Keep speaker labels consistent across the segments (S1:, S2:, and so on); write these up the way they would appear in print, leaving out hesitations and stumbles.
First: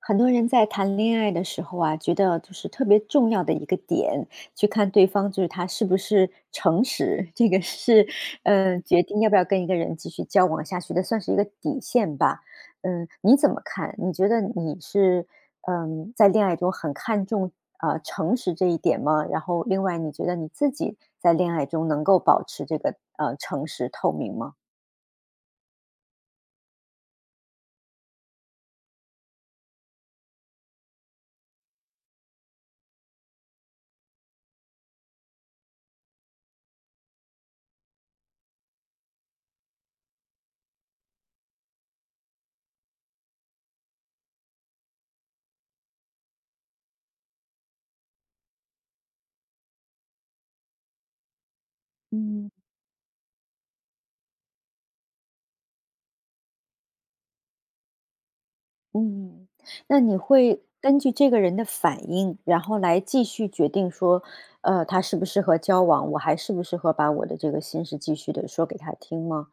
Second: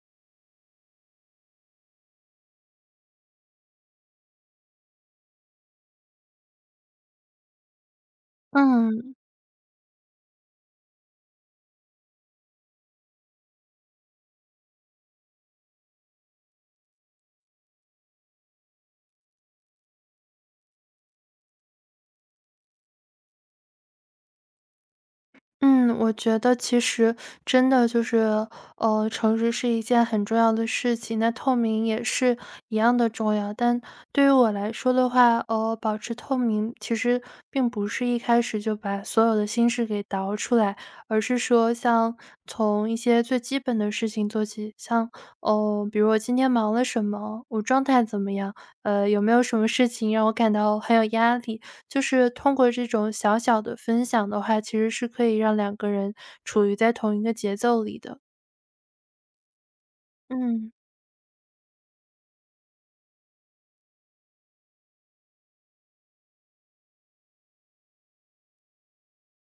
S1: 很多人在谈恋爱的时候啊，觉得就是特别重要的一个点，去看对方就是他是不是诚实，这个是，决
S2: 嗯
S1: 定要不要跟一个人继续交往下去的，算是一个底线吧。你怎么看？你觉得你是，在恋爱中很看重啊诚实这一点吗？然后另外，你觉得你自己在恋爱中能够保持这个诚实透明吗？
S2: 嗯，我觉得其实真的就是，诚实是一件很重要的事情，那透明也是一样的重要。但对于我来说的话，保持透明其实并不是一开始就把所有的心事给倒出来，而是说像从一些最基本的事情做起，像比如我今天忙了什么，我状态怎么样，有没有什么事情让我感到很有压力。就是
S1: 嗯。
S2: 通过这种小小的分享的话，其实是可以让两个人处于在同一个节奏里的。
S1: 嗯，那你会
S2: 嗯
S1: 根据这个人的反应，然后来继续决定说，他适不适合交往，我还适不适合把我的这个心事继续的说给他听吗？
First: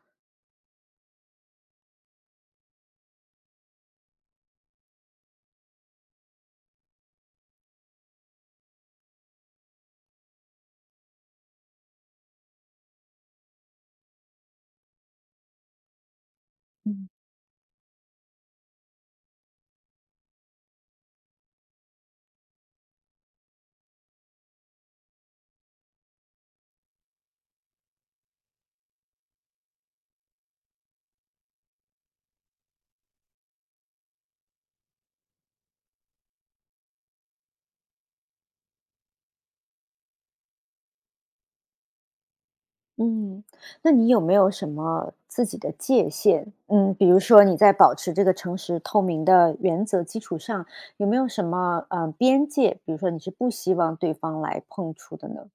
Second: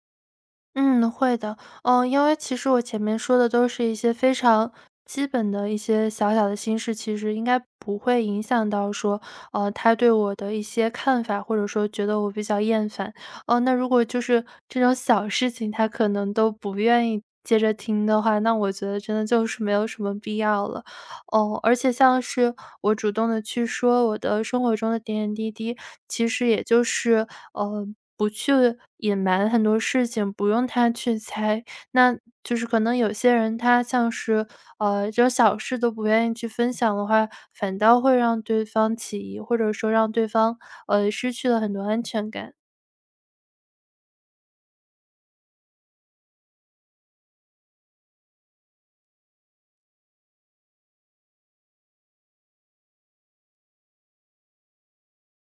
S2: 嗯，会的。嗯，因为其实我前面说的都是一些非常基本的一些小小的心事，其实应该不会影响到说，他对我的一些看法，或者说觉得我比较厌烦。哦，那如果就是这种小事情，他可能都不愿
S1: 嗯
S2: 意接着听的话，那我觉得真的就是没有什么必要了。哦，而且像是我主动的去说我的生活中的点点滴滴，其实也就是，呃，不去隐瞒很多事情，不用他去猜。那就是可能有些人他像是，这种小事都不愿意去分享的话，反倒会让对方起疑，或者说让对方，失去了很多安全感。
S1: 嗯，那你有没有什么自己的界限？嗯，比如说你在保持这个诚实透明的原则基础上，有没有什么边界？比如说你是不希望对方来碰触的呢？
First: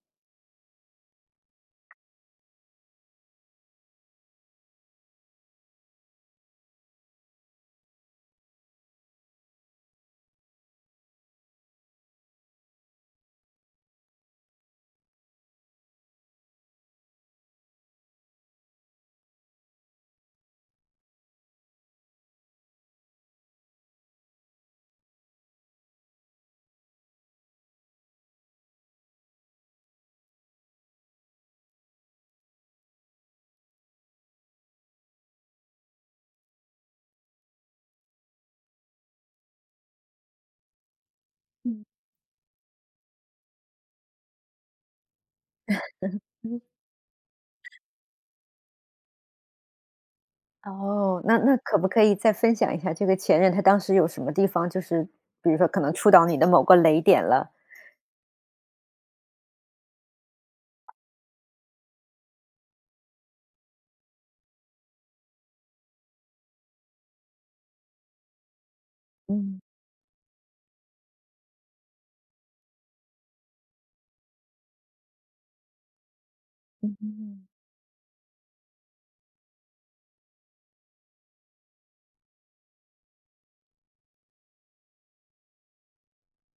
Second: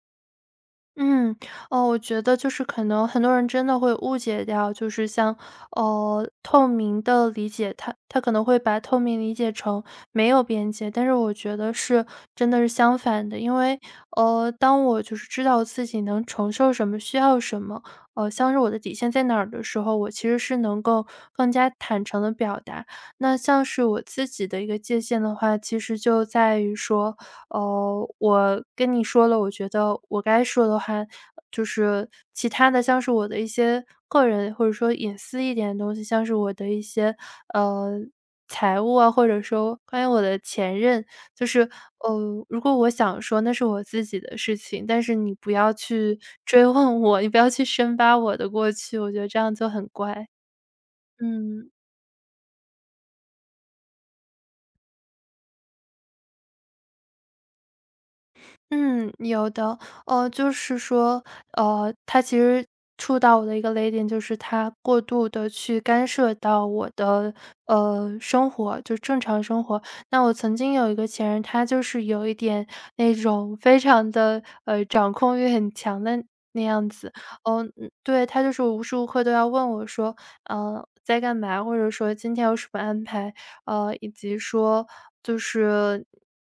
S2: 嗯，哦，我觉得就是可能很多人真的会误解掉，就是像透明的理解，他可能会把透明理解成没有边界，但是我觉得是真的是相反的，因为当我就是知道自己能承受什么，需要什么，像是我的底线在哪儿的时候，我其实是能够更加坦诚的表达。那像是我自己的一个界限的话，其实就在于说。哦，我跟你说了，我觉得我该说的话，就是其他的像是我的一些个人或者说隐私一点的东西，像是我的一些，呃，财务啊，或者说关于我的前任，就是，
S1: 嗯。
S2: 如果我想说那是我自己的事情，但是你不要去追问我，你不要去深扒我的过去，我觉得这样就很乖，
S1: 哦，那
S2: 嗯。
S1: 可不可以再分享一下这个前任，他当时有什么地方，就是比如说可能触到你的某个雷点了？
S2: 嗯，有的，就是说，他其实触到我的一个雷点，就是他过度的去干涉到我的，生活，就是正常
S1: 嗯，
S2: 生活。那我曾经有一个前任，他就是有一点那种非常的，掌控欲很强的那样子。
S1: 嗯，
S2: 哦嗯，对，他就是无时无刻都要问我说，在干嘛，或者说今天有什么安排。以及说就是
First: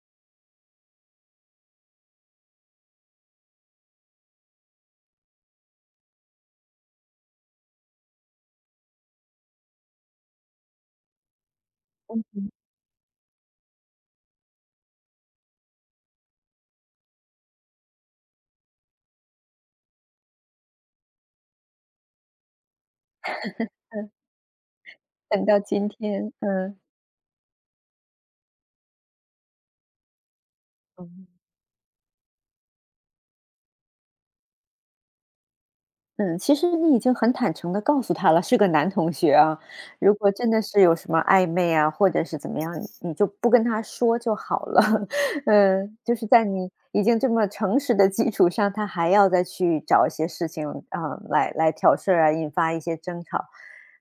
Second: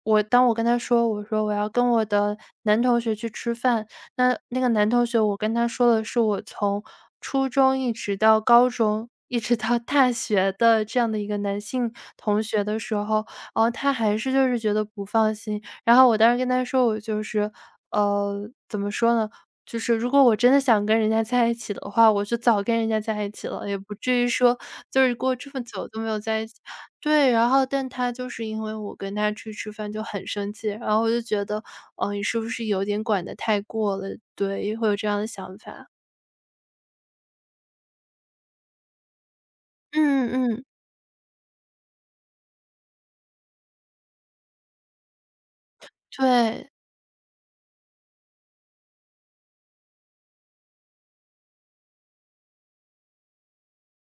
S2: 我当我跟他说，我说我要跟我的男同学去吃饭，那那个男同学我跟他说的是我从初中一直到高中，一直到大学的这样的一个男性同学的时候，然后他还是就是觉得不放心。然后我当时跟他说，我就是怎么说呢？就是如果我真的想跟人家在一起的话，我就早跟人家在一起了，也不至于说就是过
S1: 等
S2: 这
S1: 到
S2: 么久
S1: 今
S2: 都没有
S1: 天，
S2: 在一起。
S1: 嗯
S2: 对，然后但他就是因为我跟他去吃饭就很生气，然后我就
S1: 嗯。
S2: 觉得，哦，你是不是有点管的太过了？对，会有这样的想法。
S1: 嗯，其实你已经很坦诚的告诉他了，是个男同学啊。如
S2: 嗯
S1: 果真的
S2: 嗯，
S1: 是有什么暧昧啊，或者是怎么样，你就不跟他说就好了。就是在
S2: 对。
S1: 你已经这么诚实的基础上，他还要再去找一些事情啊，来挑事儿啊，引发一些争吵。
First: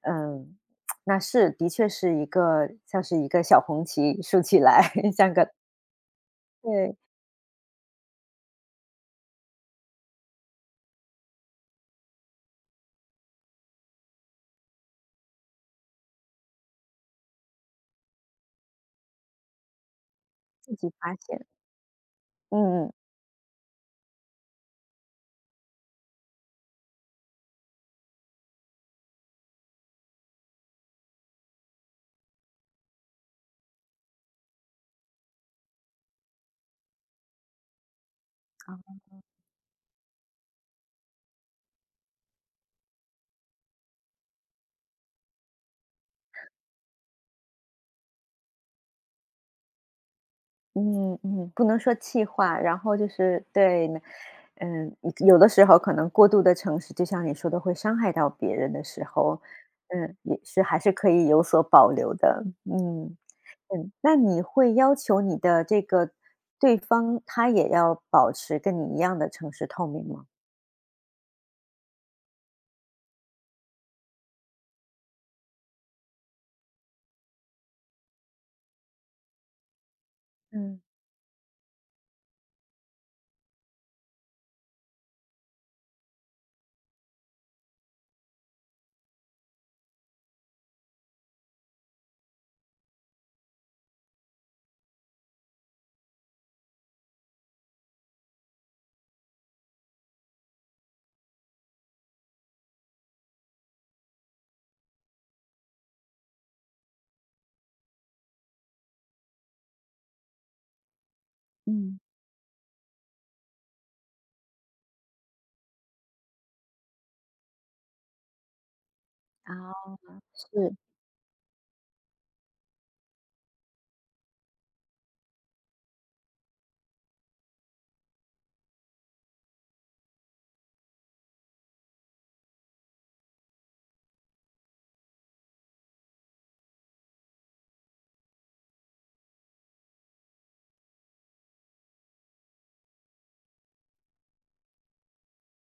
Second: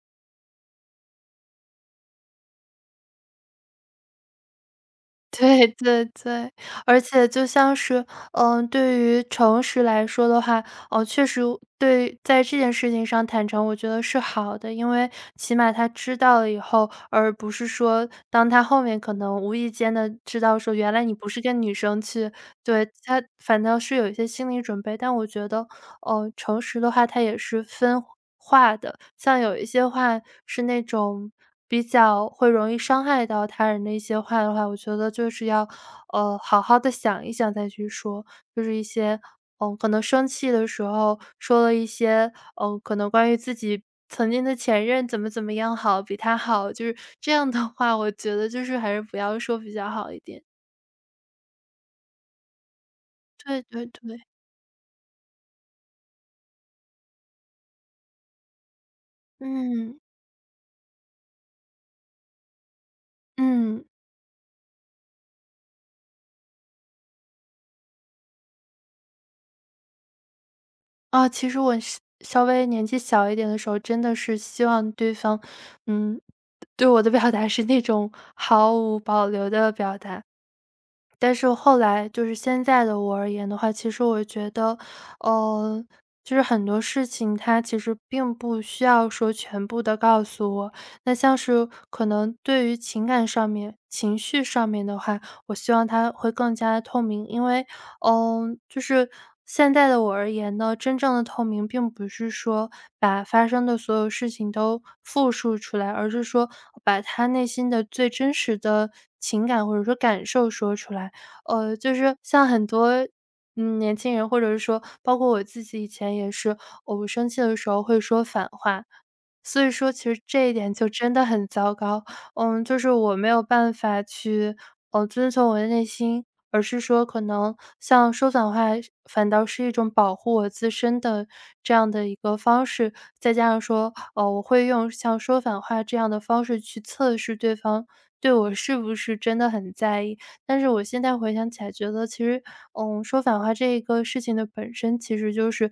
S1: 嗯，那是的确是一个像是一个小红旗竖起来，像个
S2: 对对对，
S1: 对，
S2: 而且就像是，对于诚实来说的话，哦，确实对在这件事情上坦诚，我觉得是好的。因为起码他知道了以后，而不是说当他后面可能无意间的知道说
S1: 自己
S2: 原来你
S1: 发
S2: 不是
S1: 现。
S2: 跟女生去对，
S1: 嗯嗯。
S2: 他反倒是有一些心理准备。但我觉得诚实的话它也是分话的，像有一些话是那种比较会容易伤害到他人的一些话的话，我觉得就是要，好好的想一想再去说。就是一些，可能生气的时候说了一些，可能关于自己曾经的前任怎么怎么样好，比他好，就是这样的话，我觉得就是还是不要说比较好一点。
S1: 嗯，不能说气话，然后就是
S2: 对对
S1: 对，
S2: 对，
S1: 嗯，有的时候可能过度的诚实，就像你说的，会伤害到别人的时候，
S2: 嗯，
S1: 也是还是可以有所保留的，嗯
S2: 嗯。
S1: 嗯。那你会要求你的这个对方，他也要保持跟你一样的诚实透明吗？
S2: 啊，其实我是稍微年纪小一点的时候，真的是希望对方，嗯，对我的表达是那种毫无保留的表达。
S1: 嗯
S2: 但是后来，就是现在的我而言的话，其实我觉得，呃，就是很多事情它其实并不需要说全部的告诉我。那像是可能对于情感上面、情绪上面的话，我希望他会更加的透明，因为就是现在的我而言呢，真正的透明并不是说把发生的所有事情都复述出来，而是说把他内心的最真实的情感或者说感受说出来。就
S1: 嗯，嗯，
S2: 是像很多年轻人，或者是说包括我自己以前也是，我不生气的时候会说反话。所以
S1: 啊，
S2: 说，其实这一点
S1: 是。
S2: 就真的很糟糕。就是我没有办法去，遵从我的内心，而是说可能像说反话反倒是一种保护我自身的这样的一个方式。再加上说，我会用像说反话这样的方式去测试对方对我是不是真的很在意。但是我现在回想起来觉得其实，说反话这一个事情的本身其实就是，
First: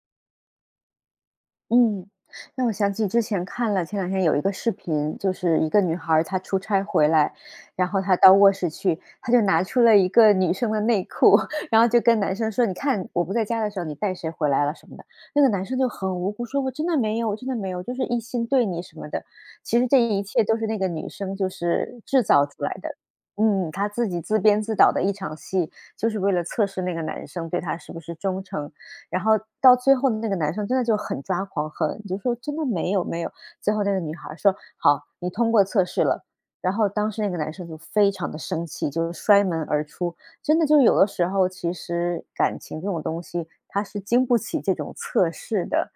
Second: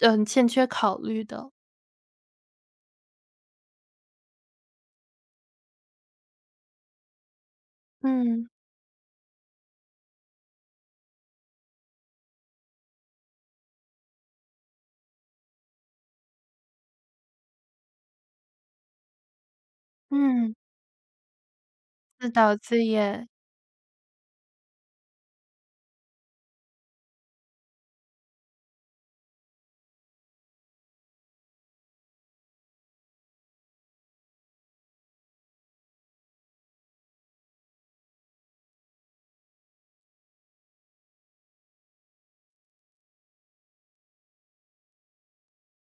S2: 欠缺考虑的。
S1: 嗯，让我想起之前看了前两天有一个视频，就是一个女孩儿她出差回来，然后她到
S2: 嗯，
S1: 卧室去，她就拿出了一个女生的内裤，然后就跟男生说："你看我不在家的时候，你带谁回来了什么的。"那个男生就很无辜说："我真的没有，我真的没有，就是一心对你什么的。"其实这一切
S2: 嗯，
S1: 都是那个女生就是制
S2: 自
S1: 造
S2: 导
S1: 出来
S2: 自
S1: 的。
S2: 演，
S1: 她自己自编自导的一场戏，就是为了测试那个男生对她是不是忠诚。然后到最后的那个男生真的就很抓狂，很就说真的没有没有。最后那个女孩儿说："好，你通过测试了。"然后当时那个男生就非常的生气，就是摔门而出。真的就有的时候，其实感情这种东西，它是经不起这种测试的。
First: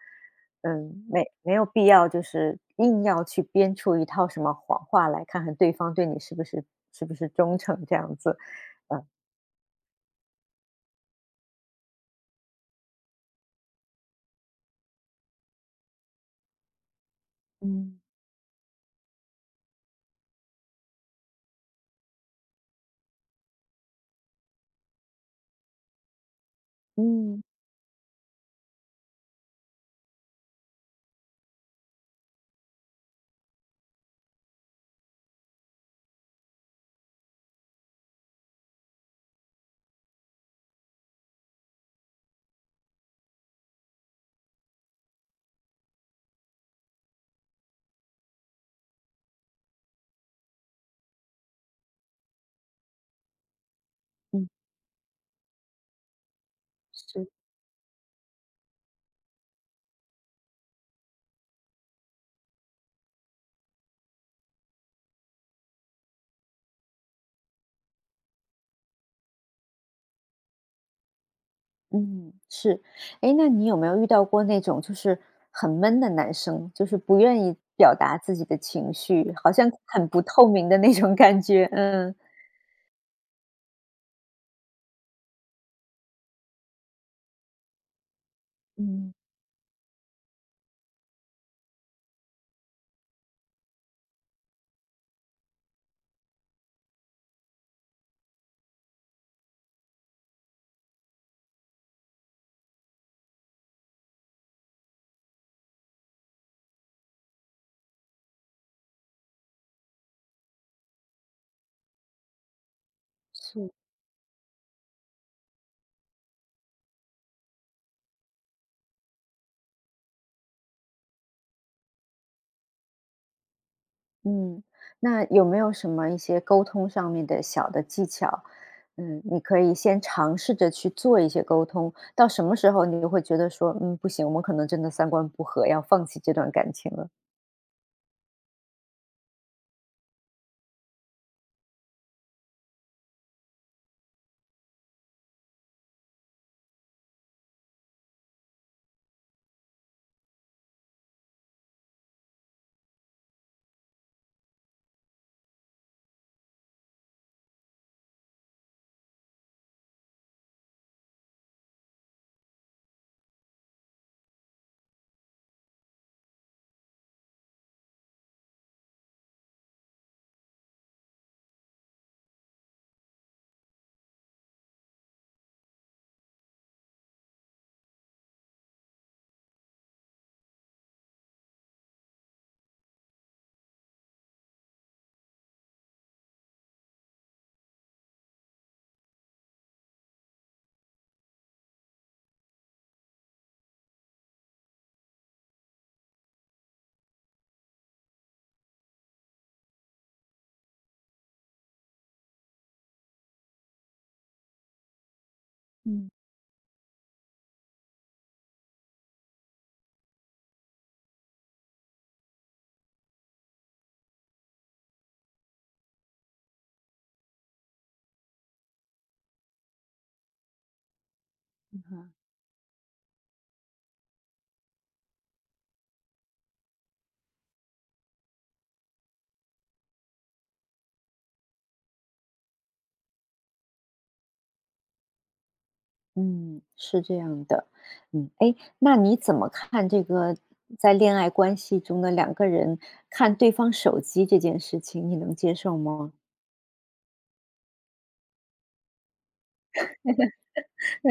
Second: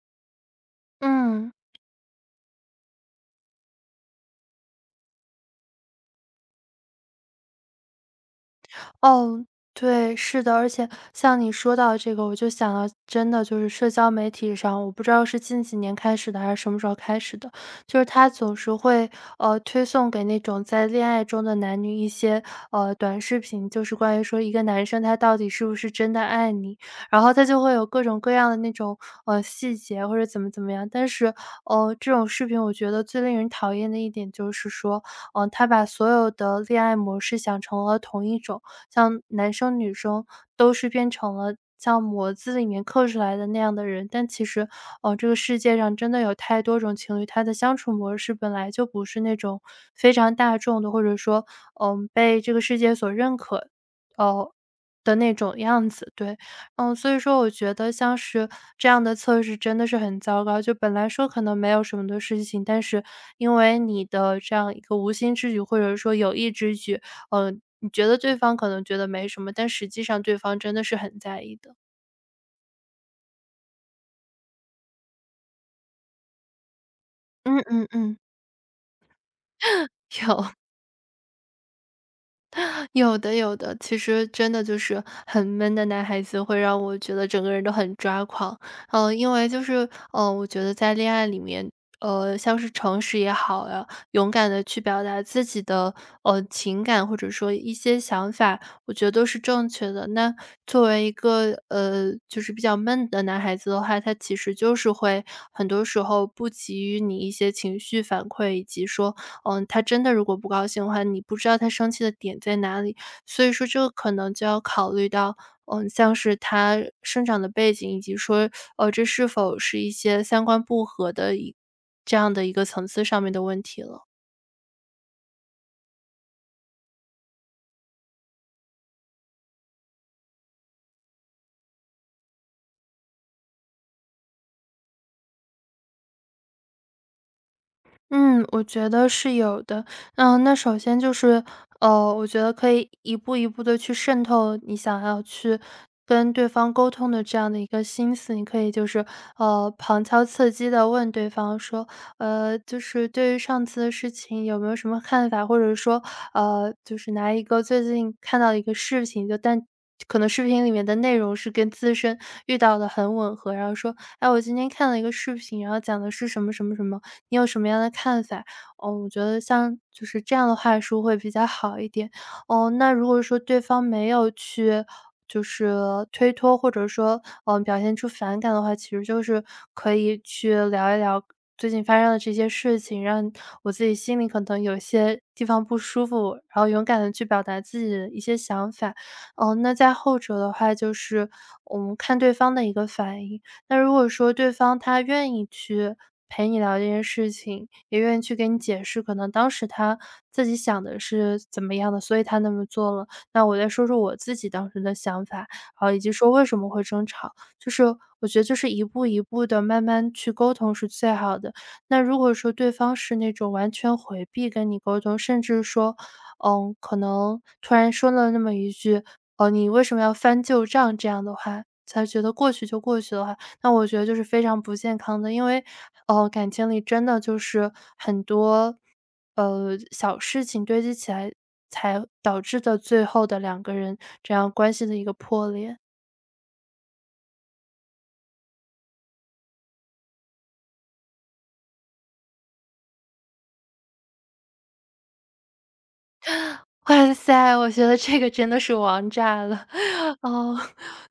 S1: 没
S2: 嗯。
S1: 没有必要就是硬要去编出一套什么谎话来看看对方对你是不是忠诚这样子，嗯。
S2: 哦，对，是的，而且像你说到这个，我就想到真的就是社交媒体上，我不知道是近几年开始的，还是什么时候开始的，就
S1: 嗯，
S2: 是他总是会，推送给那种在恋爱中的男女一些，短视频，就是关于说一个男生他到底是不是真的爱你，然后
S1: 嗯，
S2: 他就会有各种各样的那种，细节或者怎么怎么样。但是，这种视频我觉得最令人讨厌的一点就是说，他把所有的恋爱模式想成了同一种。像男生女生都是变成了像模子里面刻出来的那样的人。但其实，哦，这个世界上真的有太多种情侣，他的相处模式本来就不是那种非常大众的，或者说，被这个世界所认可，
S1: 嗯，
S2: 哦的那种样子，对。嗯，所以
S1: 是。
S2: 说我觉得像是这样的测试真的是很糟糕，就本来说可能没有什么的事情，但是因为你的这样一个无心之举，或者说有意之举，呃，你觉得对方可能觉得没什么，但实际上对方真的是很在意的。
S1: 嗯，是。哎，那你有没有遇到过那种就是很闷的男生，就是不愿意
S2: 嗯嗯
S1: 表
S2: 嗯，
S1: 达自己的情绪，好像很不 透
S2: 有。
S1: 明的那种感觉？嗯。
S2: 有的有的，其实真的就是很闷的男孩子，会让我觉得整个人都很抓狂。
S1: 嗯，
S2: 嗯，因为就是，我觉得在恋爱里面，像是诚实也好呀，勇敢的去表达自己的情感或者说一些想法，我觉得都是正确的。那作为一个就是比较闷的男孩子的话，他其实就是会很多时候不给予你一些情绪反馈，以及说他真的如果不高兴的话，你不知道他生气的点在哪里。所以说
S1: 是。
S2: 这个可能就要考虑到，像是他生长的背景，以及说，这是否是一些三观不合这样的一个层次上面的问题了。
S1: 嗯，那有没有什么一些沟通上面的小的技巧？你可以先尝试着去做一些沟通，到什么时候你就会觉得说，不行，我们可能真的三观不合，要放弃这段感情了。
S2: 嗯，我觉得是有的。嗯，那首先就是，我觉得可以一步一步的去渗透你想要去跟对方沟通的这样的一个心思。你可以就是，旁敲侧击的问对方说，就是对于上次的事情有没有什么看法？或者说，就是拿一个最近看到一个视频，但可能视频里面的内容是跟自身遇到的很吻合，然后说：“哎，我今天看了一个视频，然后讲的是什么什么什么。”你有什么样的看法？哦，我觉得像就是这样的话术会比较好一点。哦，那如果说对方没有去就是推脱，或者说，表现出反感的话，其实就是可以去聊一聊最近发生的这些事情，让我自己心里可能有些地方不舒服，然后勇敢的去表达自己的一些想法。哦，那在后者的话就是，我们看对方的一个反应。那如果说对方他愿意去陪你聊这件事情，也愿意去给你解释，可能当时他自己想的是怎么样的，所以他那么做了。那我再说说我自己当时的想法，啊，以
S1: 嗯。
S2: 及说为什么会争吵。就是我觉得就是一步一步的慢慢去沟通是最好的。那如果说对方是那种完全回避跟你沟通，甚至说，可能突然说了那么一句，哦，你为什么要翻旧账这样的话，才觉得过去就过去的话，那我觉得就是非常不健康的。因为，感情里真的就是很多，小事情堆积起来，才导致的最后的两个人这样关系的一个破裂。
S1: 嗯，是这样的，哎，那你怎么看这个在恋爱关系中的两个人看对方手机这件事情，你能接受吗？
S2: 哇塞，我觉得这个真的是王炸了。哦，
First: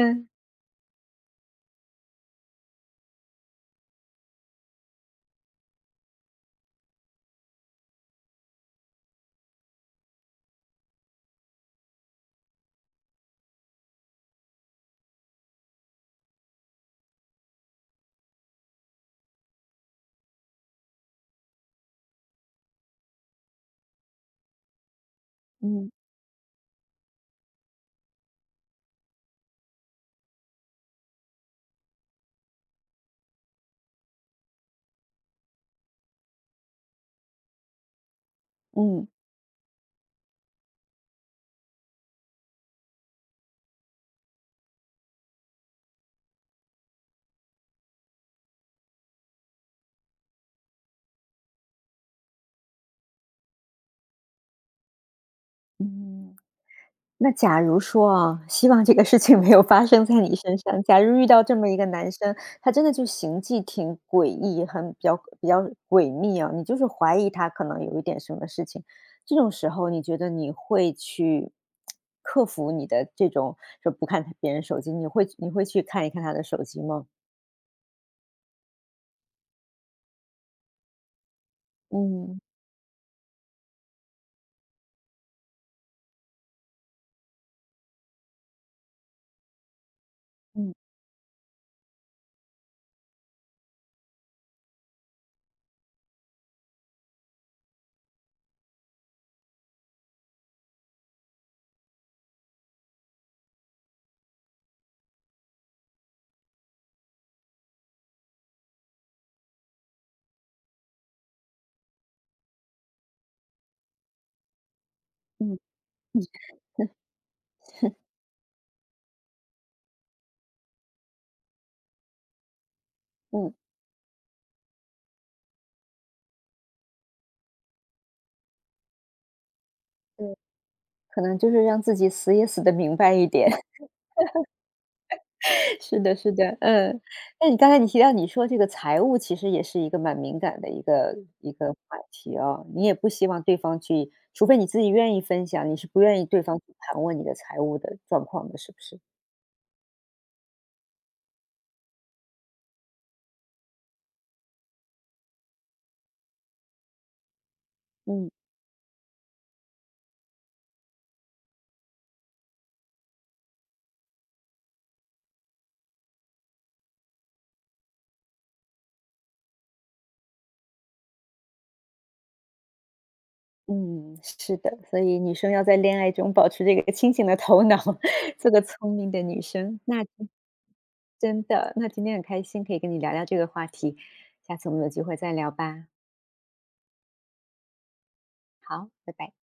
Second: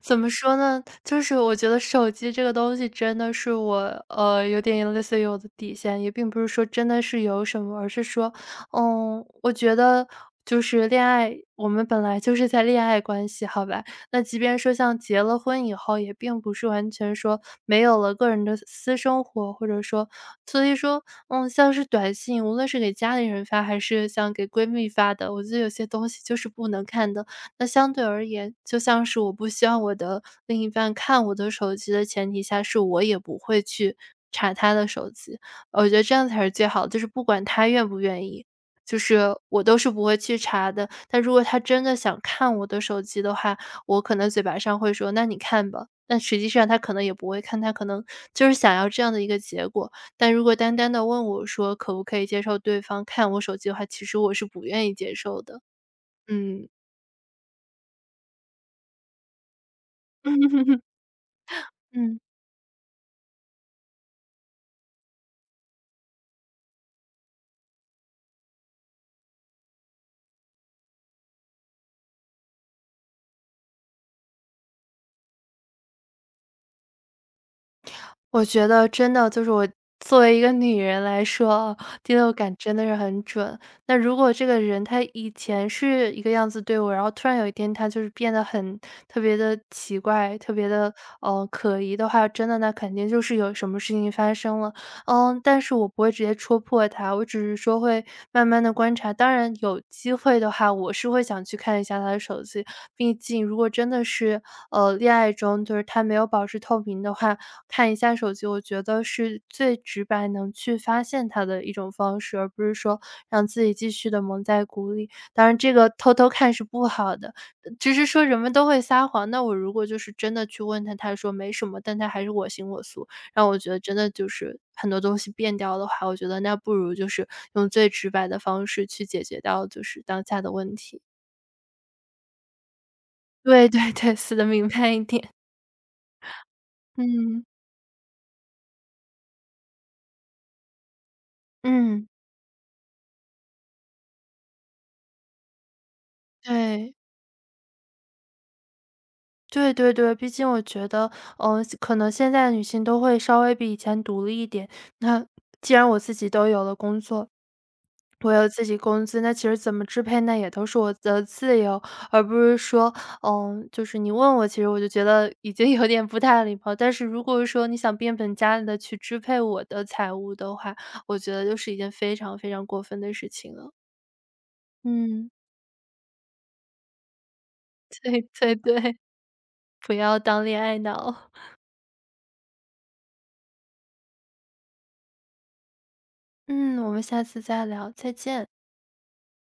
S2: 怎么说呢？就是我觉得手机这个东西真的是我，有点类似于我的底线，也并不是说真的是有什么，而是说，嗯，我觉得就是恋爱，我们本来就是在恋爱关系，好吧？那即便说像结了婚以后，也并不是完全说没有了个人的私生活，或者说所以说，像是短信，无论是给家里人发，还是像给闺蜜发的，我觉得有些
S1: 嗯
S2: 东西就是不能看的。那相对而言，就像是我不希望我的另一半看我的手机的前提下，是我也不会去查他的手机。我觉得这样才是最好的，就是不管他愿不愿意，就
S1: 嗯
S2: 是我都是不会去查的。但如果他真的想看我的手机的话，我可能嘴巴上会说：“那你看吧。”但实际上他可能也不会看，他可能就是想要这样的一个结果。但如果单单的问我说可不可以接受对方看我手机的话，其实我是不愿意接受的。
S1: 嗯。
S2: 嗯
S1: 那假如说啊，希望这个事情没有发生在 你身上。
S2: 嗯。
S1: 假如遇到这么一个男
S2: 嗯。
S1: 生，他真的就行迹挺诡异，很比较诡秘啊，你就是怀疑他可能有一点什么事情，这种时候你觉得你会去克服你的这种就不看别人手机，你会去看一看他的手机吗？
S2: 我觉得真的就是我作为一个女人来说啊第六
S1: 嗯
S2: 感真的是很准。那如果这个人他以前是一个样子对我，然后突然有一天他就是变得很特别的奇怪，特别
S1: 嗯
S2: 的可疑的话，真的那肯定就是有什么事情发生了。嗯，但是我不会直接戳破他，我只是说会慢慢的观察。当然有机会的话，我是会想去看一下他的手机，毕竟如果真的是恋爱中就是他没有保持透明的话，看一下手机，我觉得是最直白能去发现他的一种方式，而不是说让自己继续的蒙在鼓里。当然
S1: 嗯
S2: 这个偷偷看是不好的，只是说人们都会撒谎，那我如果就是真的去问他，他说没什么，但他还是我行我素，让
S1: 嗯，
S2: 我觉得真的就是很多东西变掉的话，我觉得那不如就是用最直白的方式去解决掉就是当
S1: 对。
S2: 下的问题。
S1: 可能就是让自己死也死得明白一点。
S2: 对对对，死的明白一点，
S1: 是的，是的，嗯。
S2: 嗯，
S1: 那你刚才你提到你说这个财务其实也是一个蛮敏感的一个话
S2: 嗯。
S1: 题哦，你也不希望对方去除非你自己愿意分享，你是不愿意对方去
S2: 对，
S1: 盘问你的财务的状况的，是不是？
S2: 对对对，毕竟我觉得，可能现在的女性都会稍微比以前独立一点。那既然我自己都有了工作，
S1: 嗯，
S2: 我有自己工资，那其实怎么支配，那也都是我的自由，而不是说，就是你问我，其实我就觉得已经有点不太礼貌。但是如果说你想变本加厉的去支配我的财务的话，我觉得就是一件非常非常过分的事情了。
S1: 嗯，是的，所以
S2: 嗯，
S1: 女生要在恋爱中保持这个清醒的头脑，
S2: 对
S1: 做
S2: 对
S1: 个聪
S2: 对，
S1: 明的女生。
S2: 不
S1: 那
S2: 要
S1: 真
S2: 当恋爱脑。
S1: 那今天很开心可以跟你聊聊这个话题，下次我们有机会再聊吧。
S2: 嗯，我们下次再聊，再见。
S1: 好，拜拜。